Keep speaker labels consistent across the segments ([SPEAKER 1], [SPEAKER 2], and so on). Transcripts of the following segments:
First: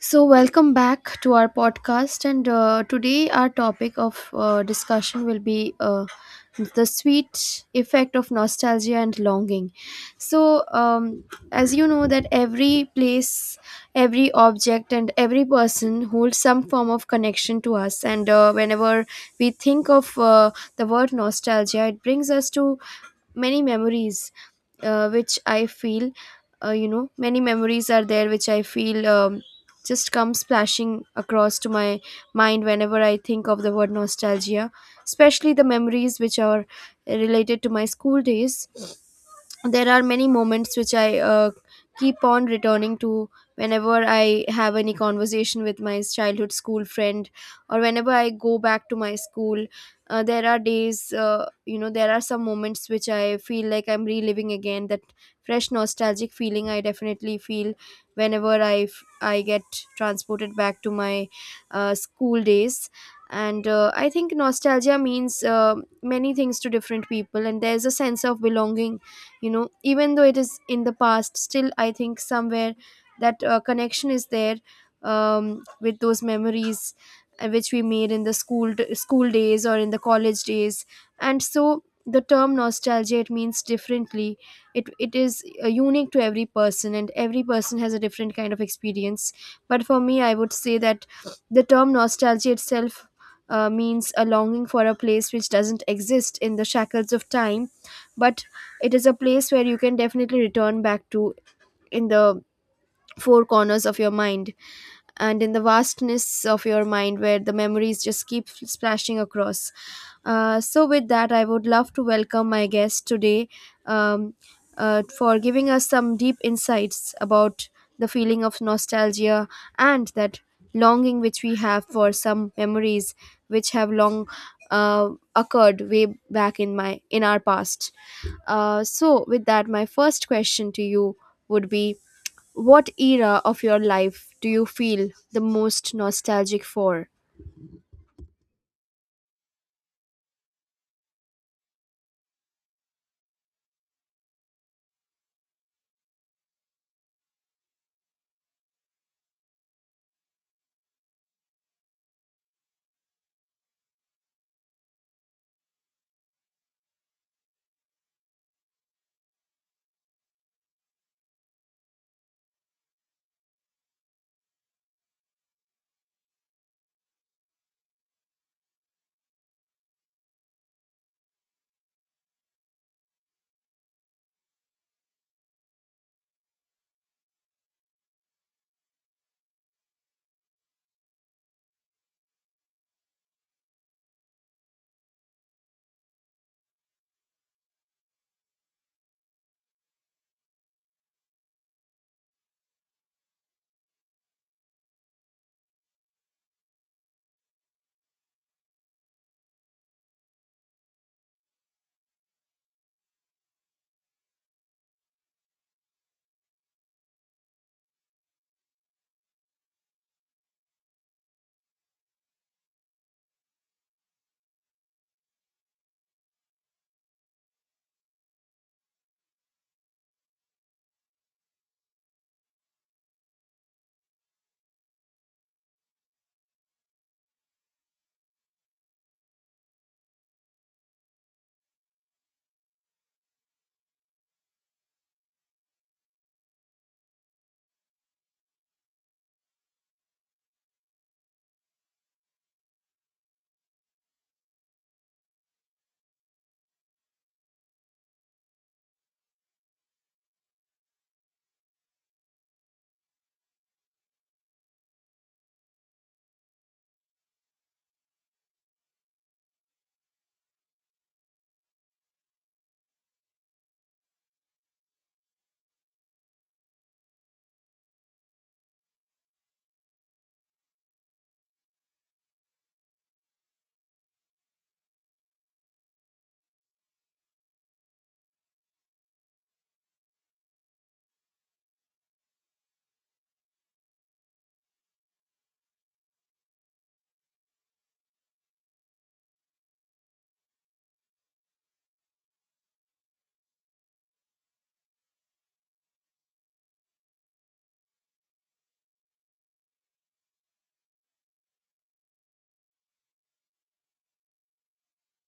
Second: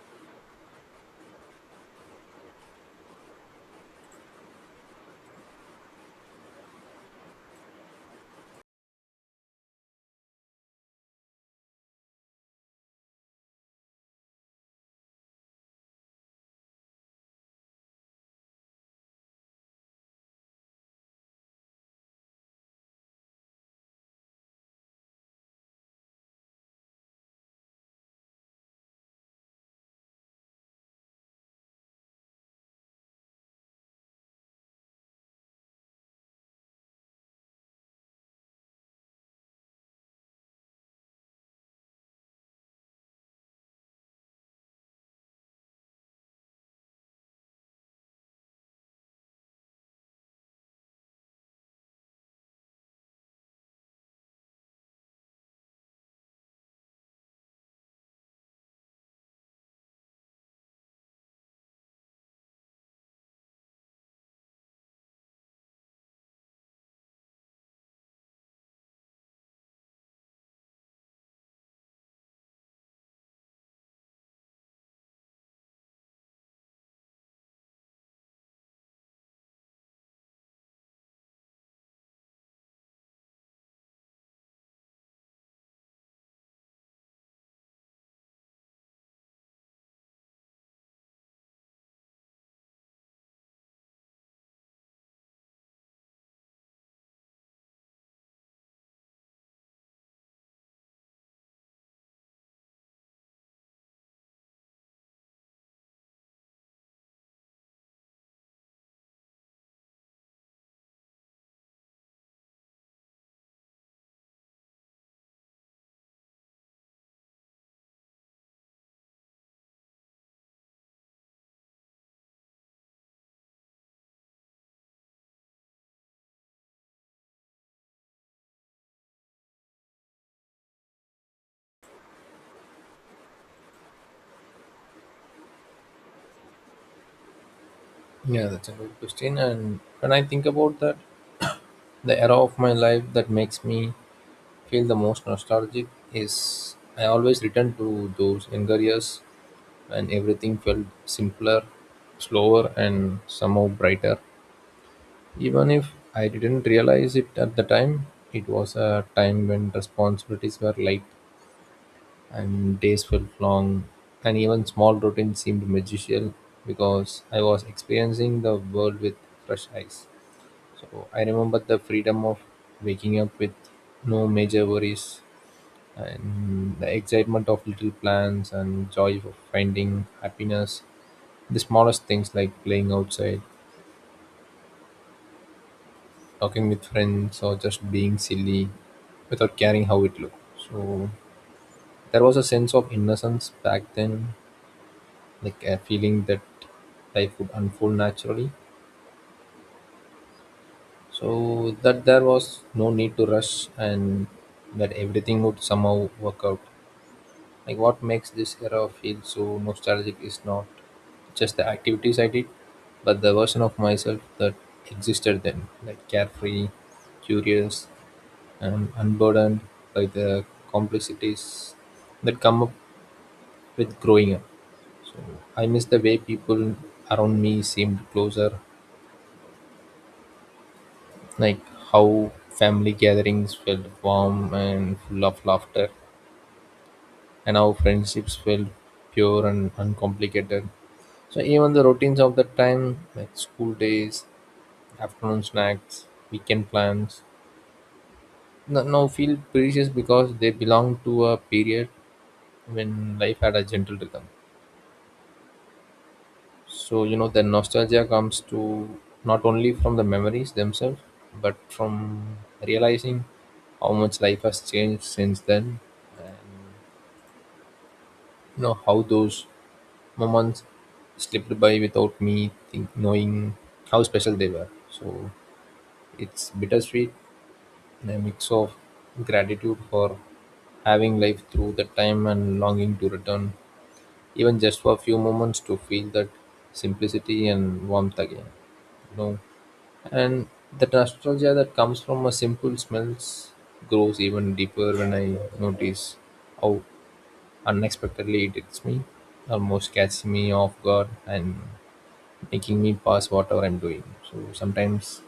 [SPEAKER 1] So, welcome back to our podcast. And today, our topic of discussion will be the sweet effect of nostalgia and longing. So, um, as you know, that every place, every object, and every person holds some form of connection to us. And Whenever we think of the word nostalgia, it brings us to many memories which I feel. Many memories are there which I feel just come splashing across to my mind whenever I think of the word nostalgia, especially the memories which are related to my school days. There are many moments which I keep on returning to whenever I have any conversation with my childhood school friend or whenever I go back to my school. There are days, there are some moments which I feel like I'm reliving again. That fresh nostalgic feeling I definitely feel whenever I get transported back to my school days. And I think nostalgia means many things to different people, and there's a sense of belonging. You know, even though it is in the past, still I think somewhere that connection is there with those memories which we made in the school days or in the college days. And so the term nostalgia, it means differently. It is unique to every person, and every person has a different kind of experience. But for me, I would say that the term nostalgia itself means a longing for a place which doesn't exist in the shackles of time, but it is a place where you can definitely return back to, in the four corners of your mind and in the vastness of your mind where the memories just keep splashing across. So, with that, I would love to welcome my guest today, um, for giving us some deep insights about the feeling of nostalgia and that longing which we have for some memories which have long uh, occurred way back in my in our past. So, with that, my first question to you would be: what era of your life do you feel the most nostalgic for?
[SPEAKER 2] Yeah, that's a good question. And when I think about that, the era of my life that makes me feel the most nostalgic is I always return to those younger years when everything felt simpler, slower, and somehow brighter. Even if I didn't realize it at the time, it was a time when responsibilities were light and days felt long, and even small routines seemed magical because I was experiencing the world with fresh eyes. So I remember the freedom of waking up with no major worries and the excitement of little plans and joy of finding happiness. The smallest things like playing outside, talking with friends, or just being silly without caring how it looked. So there was a sense of innocence back then, like a feeling that life would unfold naturally. So that there was no need to rush and that everything would somehow work out. Like what makes this era feel so nostalgic is not just the activities I did, but the version of myself that existed then, like carefree, curious, and unburdened by the complexities that come up with growing up. So I miss the way people around me seemed closer, like how family gatherings felt warm and full of laughter, and how friendships felt pure and uncomplicated. So even the routines of the time, like school days, afternoon snacks, weekend plans, now feel precious because they belong to a period when life had a gentle rhythm. So you know the nostalgia comes to not only from the memories themselves, but from realizing how much life has changed since then, and you know how those moments slipped by without me knowing how special they were. So it's bittersweet. A mix of gratitude for having lived through the time and longing to return, even just for a few moments, to feel that simplicity and warmth again. You know, and the nostalgia that comes from a simple smells grows even deeper when I notice how unexpectedly it hits me, almost catching me off guard and making me pass whatever I'm doing. So sometimes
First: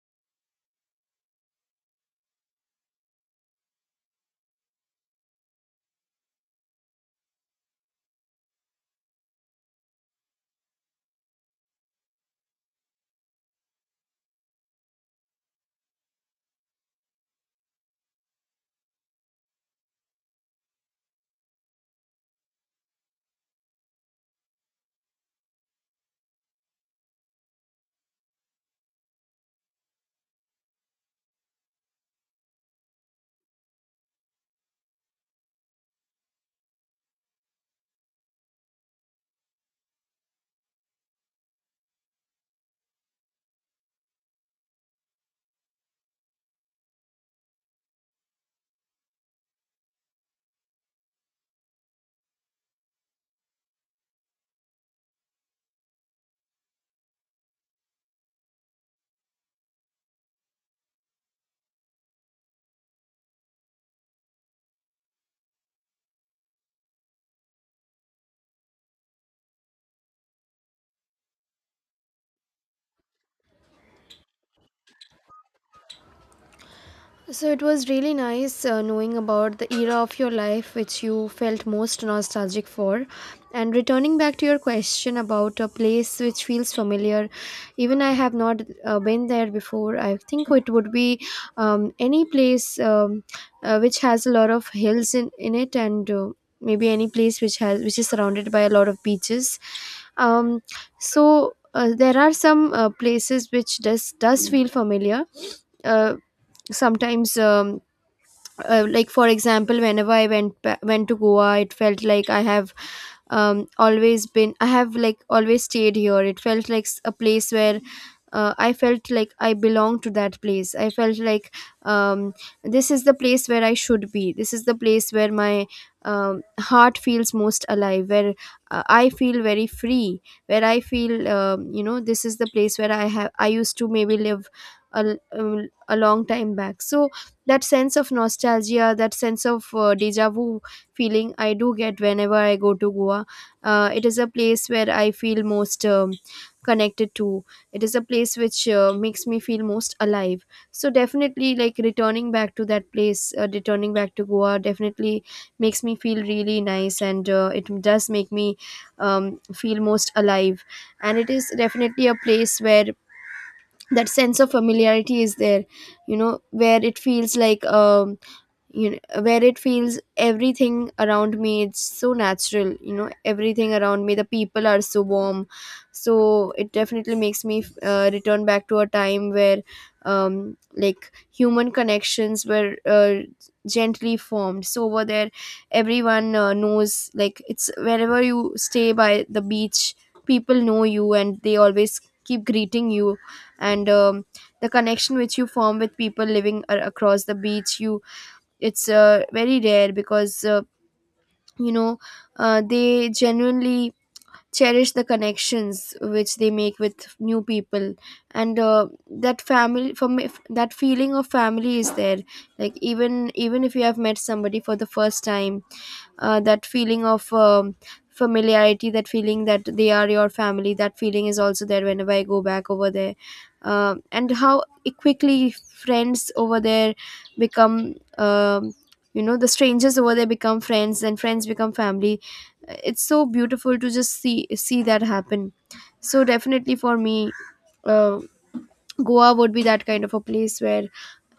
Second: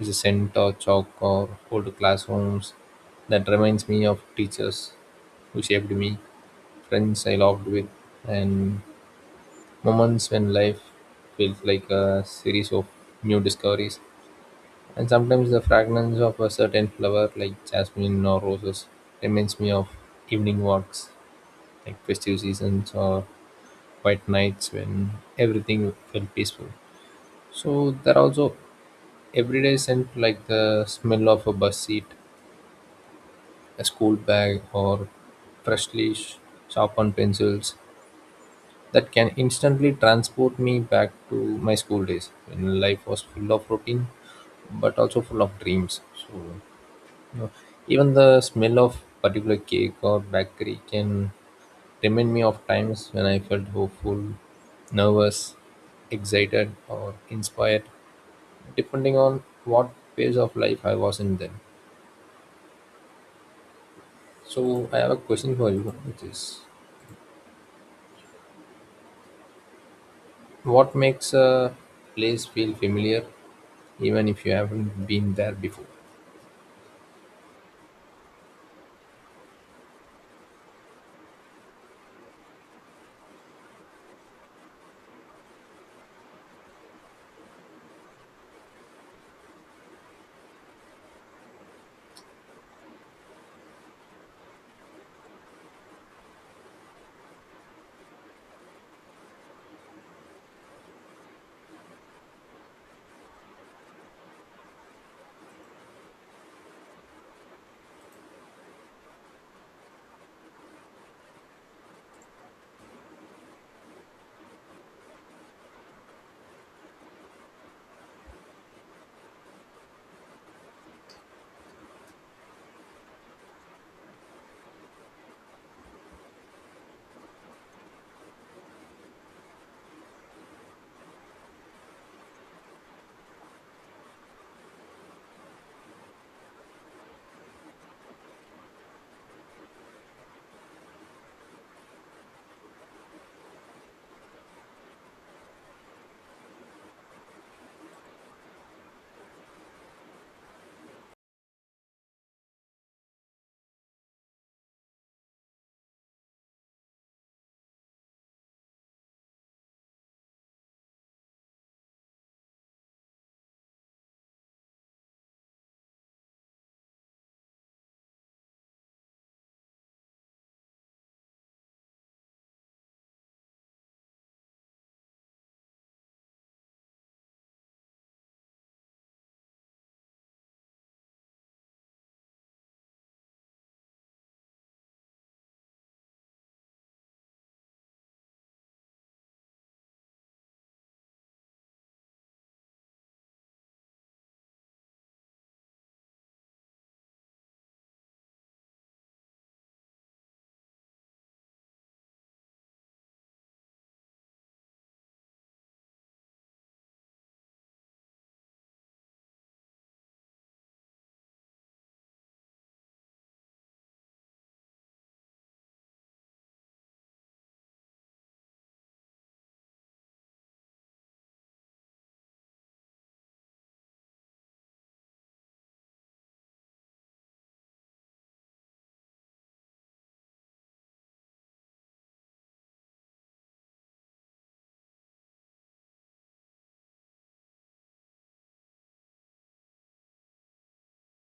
[SPEAKER 2] is a center, chalk, or old classrooms. That reminds me of teachers who shaped me, friends I loved with, and moments when life felt like a series of new discoveries. And sometimes the fragrance of a certain flower, like jasmine or roses, reminds me of evening walks, like festive seasons or quiet nights when everything felt peaceful. So there are also everyday scent like the smell of a bus seat a school bag, or freshly sharpened pencils that can instantly transport me back to my school days when life was full of routine but also full of dreams. You know, even the smell of particular cake or bakery can remind me of times when I felt hopeful, nervous, excited, or inspired, depending on what phase of life I was in then. So I have a question for you, which is what makes a place feel familiar, even if you haven't been there before?
[SPEAKER 1] So it was really nice knowing about the era of your life which you felt most nostalgic for. And returning back to your question about a place which feels familiar, even I have not been there before. I think it would be any place which has a lot of hills in it, and maybe any place which is surrounded by a lot of beaches. Um, so there are some places which does feel familiar. Uh, Sometimes. Like, for example, whenever I went to Goa, it felt like I have always been, I have like always stayed here. It felt like a place where I felt like I belong to that place. I felt like um this is the place where I should be, this is the place where my heart feels most alive, where I feel very free, where I feel, you know, this is the place where I used to maybe live a long time back. So that sense of nostalgia, that sense of deja vu feeling, I do get whenever I go to Goa. It is a place where I feel most connected to. It is a place which makes me feel most alive. So definitely, like, returning back to that place, returning back to Goa definitely makes me feel really nice, and it does make me feel most alive. And it is definitely a place where that sense of familiarity is there, you know, where it feels like, where it feels everything around me, it's so natural. You know, everything around me, the people are so warm. So it definitely makes me return back to a time where, like, human connections were gently formed. So over there, everyone knows, like, it's wherever you stay by the beach, people know you and they always keep greeting you. And the connection which you form with people living across the beach, you, it's very rare, because you know they genuinely cherish the connections which they make with new people. And that feeling of family is there. Like, even if you have met somebody for the first time, that feeling of familiarity, that feeling that they are your family, that feeling is also there whenever I go back over there. And how quickly friends over there become, the strangers over there become friends and friends become family. It's so beautiful to just see that happen. So definitely, for me, uh, Goa would be that kind of a place where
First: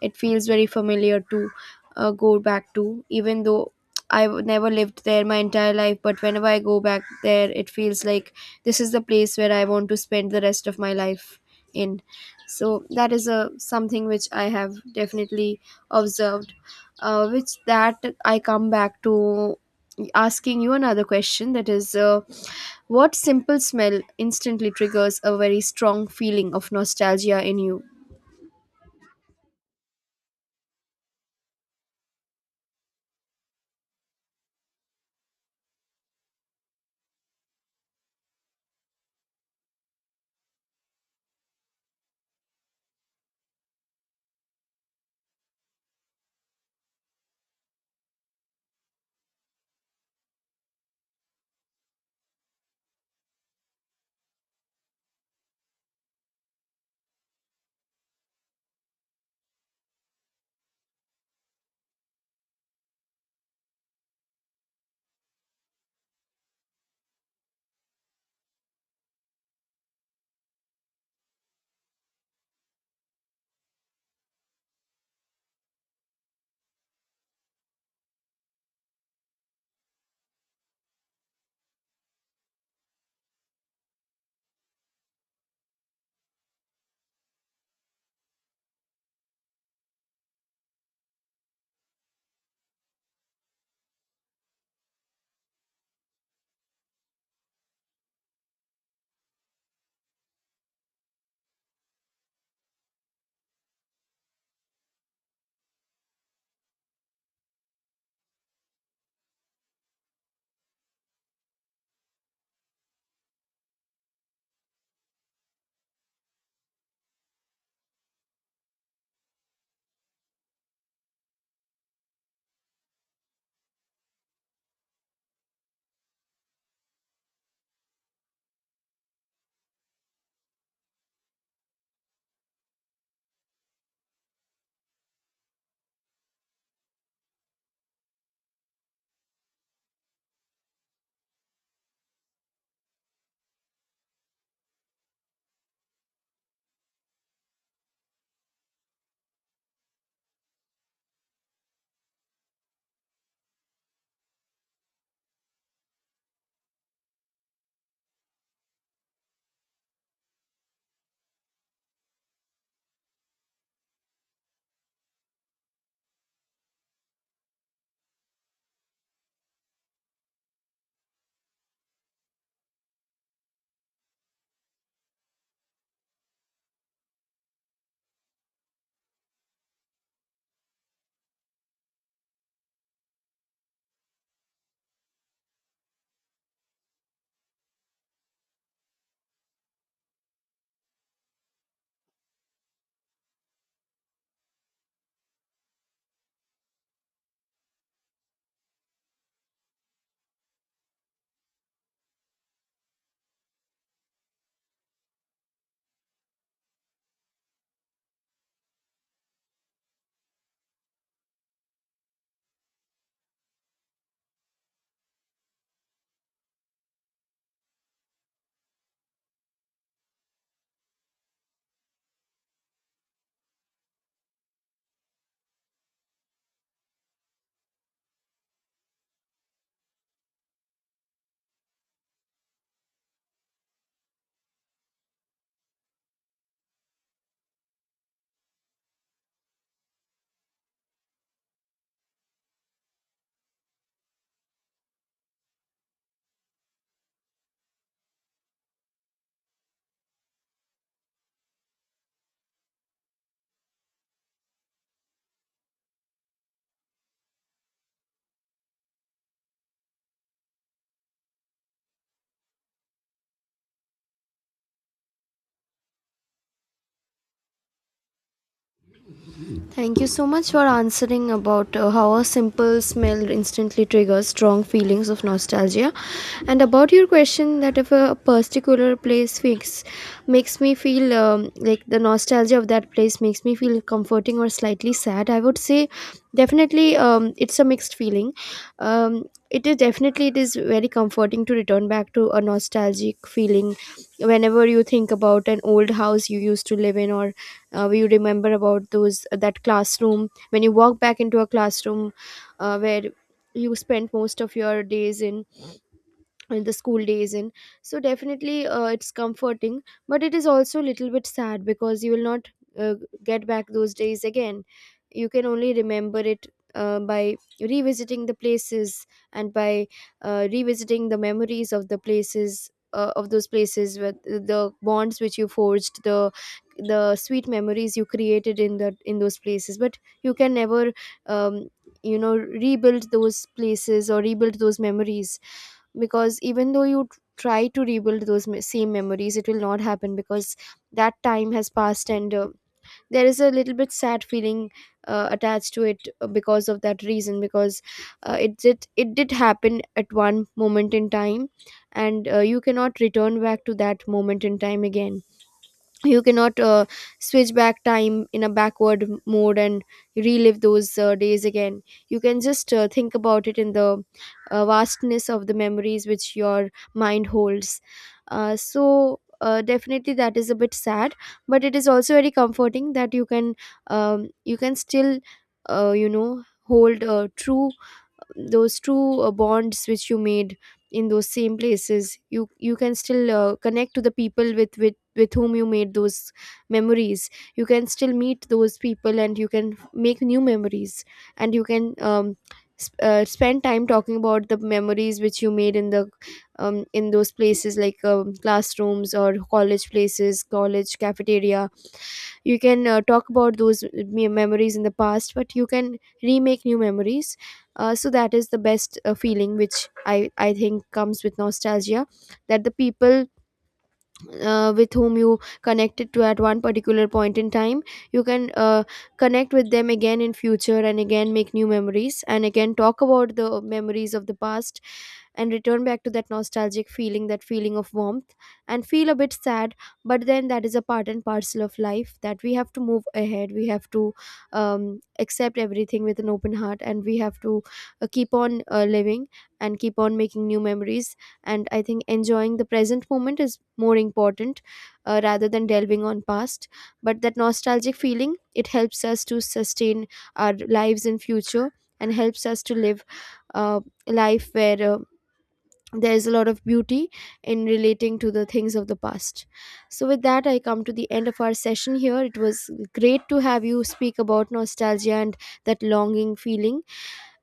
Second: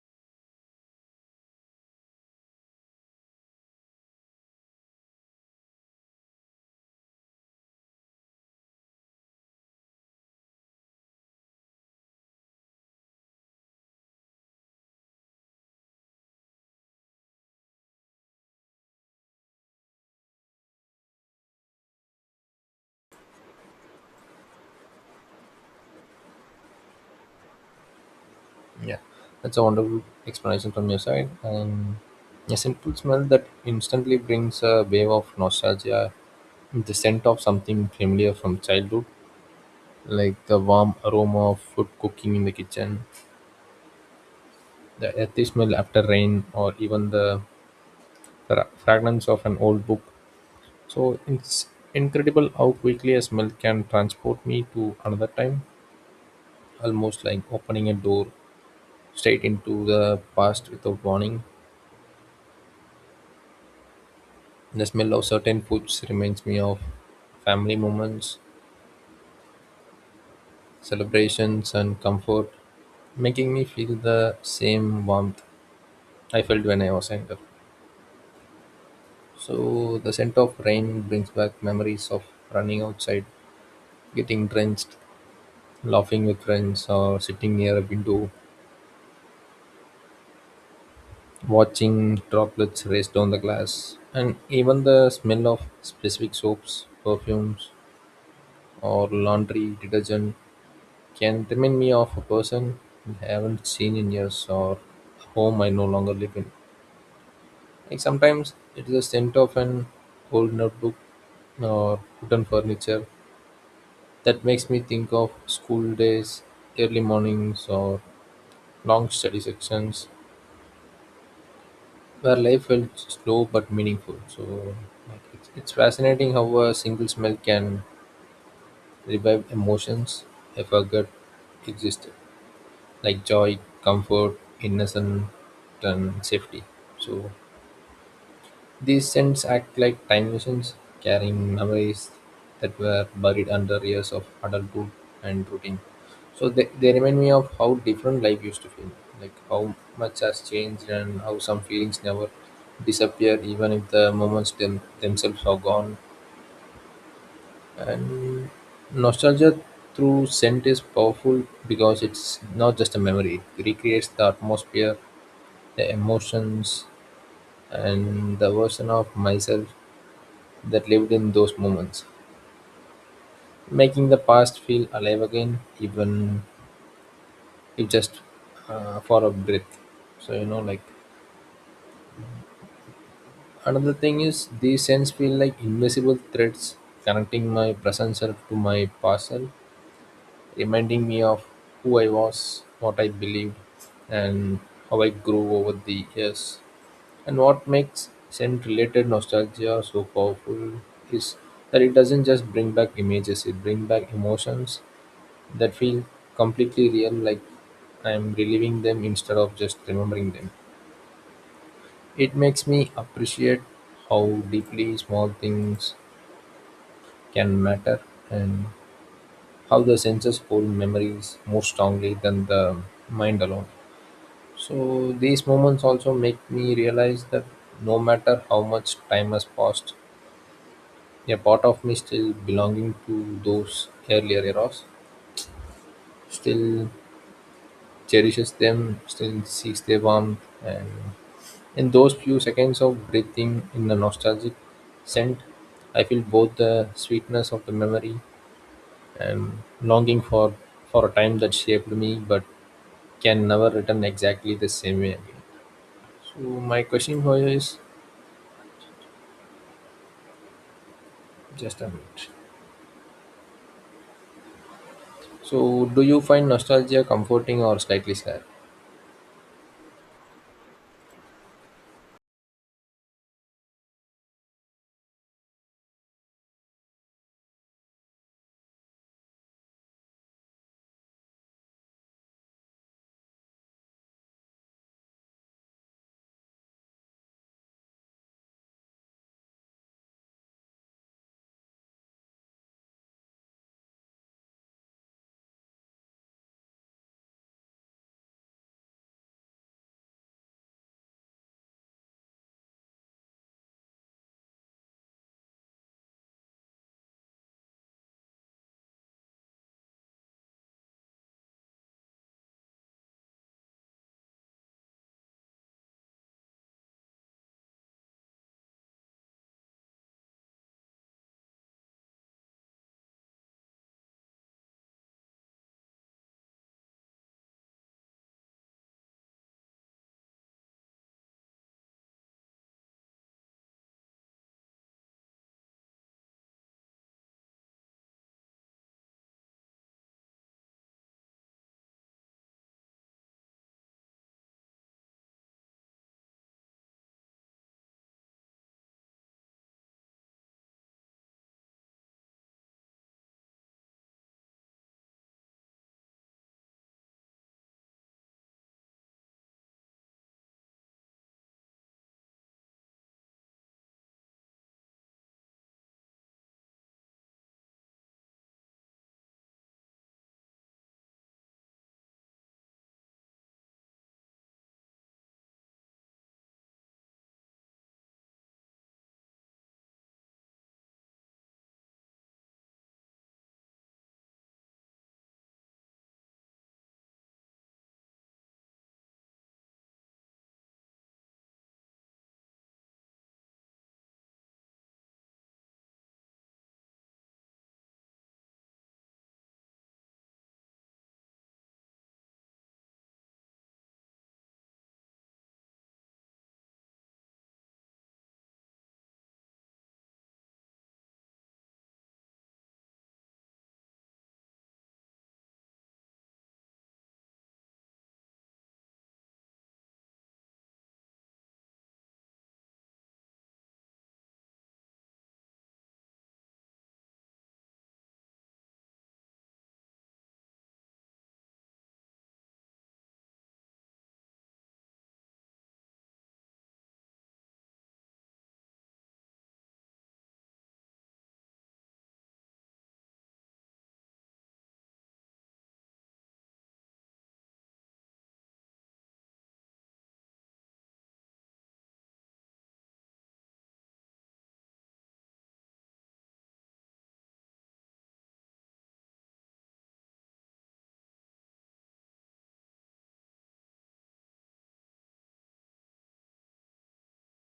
[SPEAKER 1] it feels very familiar to go back to, even though I've never lived there my entire life. But whenever I go back there, it feels like this is the place where I want to spend the rest of my life in. So that is a something which I have definitely observed, which that I come back to. Asking you another question, that is, what simple smell instantly triggers a very strong feeling of nostalgia in you?
[SPEAKER 2] Yeah, that's a wonderful explanation from your side. And a simple smell that instantly brings a wave of nostalgia, the scent of something familiar from childhood, like the warm aroma of food cooking in the kitchen, the earthy smell after rain, or even the fragrance of an old book. So it's incredible how quickly a smell can transport me to another time almost like opening a door straight into the past without warning. The smell of certain foods reminds me of family moments, celebrations, and comfort, making me feel the same warmth I felt when I was younger. So, the scent of rain brings back memories of running outside, getting drenched, laughing with friends, or sitting near a window, watching droplets race down the glass. And even the smell of specific soaps, perfumes, or laundry detergent can remind me of a person I haven't seen in years or a home I no longer live in. Like sometimes it is the scent of an old notebook or wooden furniture that makes me think of school days, early mornings, or long study sections where life felt slow but meaningful. So like, it's fascinating how a single smell can revive emotions I forgot existed. Like joy, comfort, innocence, and safety. So these scents act like time machines, carrying memories that were buried under years of adulthood and routine. So they remind me of how different life used to feel, like how much has changed and how some feelings never disappear even if the moments themselves are gone. And nostalgia through scent is powerful because it's not just a memory, it recreates the atmosphere the emotions, and the version of myself that lived in those moments, making the past feel alive again, even if just for a breath. So, you know, like another thing is these scents feel like invisible threads connecting my present self to my past self, reminding me of who I was, what I believed, and how I grew over the years. And what makes scent-related nostalgia so powerful is that it doesn't just bring back images, it brings back emotions that feel completely real, like I'm reliving them instead of just remembering them. It makes me appreciate how deeply small things can matter and how the senses hold memories more strongly than the mind alone. So these moments also make me realize that no matter how much time has passed, a part of me still belonging to those earlier eras, still cherishes them, still seeks their warmth, and in those few seconds of breathing in the nostalgic scent, I feel both the sweetness of the memory and longing for a time that shaped me but can never return exactly the same way again. So my question for you is just a minute. So do you find nostalgia comforting or slightly sad?
[SPEAKER 1] Thank you so much for answering about how a simple smell instantly triggers strong feelings of nostalgia, and about your question that if a particular place fix makes me feel, like, the nostalgia of that place makes me feel comforting or slightly sad, I would say definitely it's a mixed feeling. Um, it is definitely, it is very comforting to return back to a nostalgic feeling whenever you think about an old house you used to live in, or you remember about those that classroom, when you walk back into a classroom where you spent most of your days in the school days in. So definitely, it's comforting. But it is also a little bit sad, because you will not uh, get back those days again. You can only remember it by revisiting the places, and by revisiting the memories of the places of those places, with the bonds which you forged, the sweet memories you created in that in those places. But you can never, um, rebuild those places or rebuild those memories, because even though you try to rebuild those same memories, it will not happen, because that time has passed. And there is a little bit sad feeling attached to it, because of that reason, because it did happen at one moment in time, and you cannot return back to that moment in time again. You cannot switch back time in a backward mode and relive those days again. You can just think about it in the vastness of the memories which your mind holds. So definitely that is a bit sad, but it is also very comforting that you can, you can still hold true those true bonds which you made in those same places. You can still connect to the people with which, with whom you made those memories. You can still meet those people and you can make new memories. And you can spend time talking about the memories which you made in the, in those places, like, classrooms or college places, college cafeteria. You can talk about those memories in the past, but you can remake new memories. So that is the best feeling which I think comes with nostalgia, that the people with whom you connected to at one particular point in time, you can connect with them again in future, and again make new memories, and again talk about the memories of the past, and return back to that nostalgic feeling, that feeling of warmth, and feel a bit sad. But then, that is a part and parcel of life, that we have to move ahead. We have to accept everything with an open heart, and we have to keep on living and keep on making new memories. And I think enjoying the present moment is more important rather than delving on past. But that nostalgic feeling, it helps us to sustain our lives in future, and helps us to live a life where there is a lot of beauty in relating to the things of the past. So, with that, I come to the end of our session here. It was great to have you speak about nostalgia and that longing feeling.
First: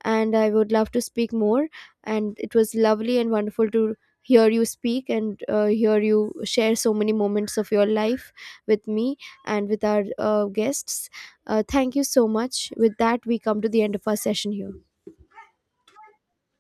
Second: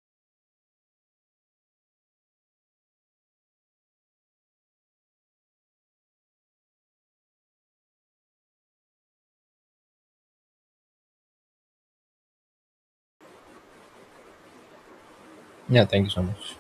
[SPEAKER 1] And I would love to speak more. And it was lovely and wonderful to hear you speak, and hear you share so many moments of your life with me and with our guests. Thank you so much. With that, we come to the end of our session here.
[SPEAKER 2] Yeah, thank you so much.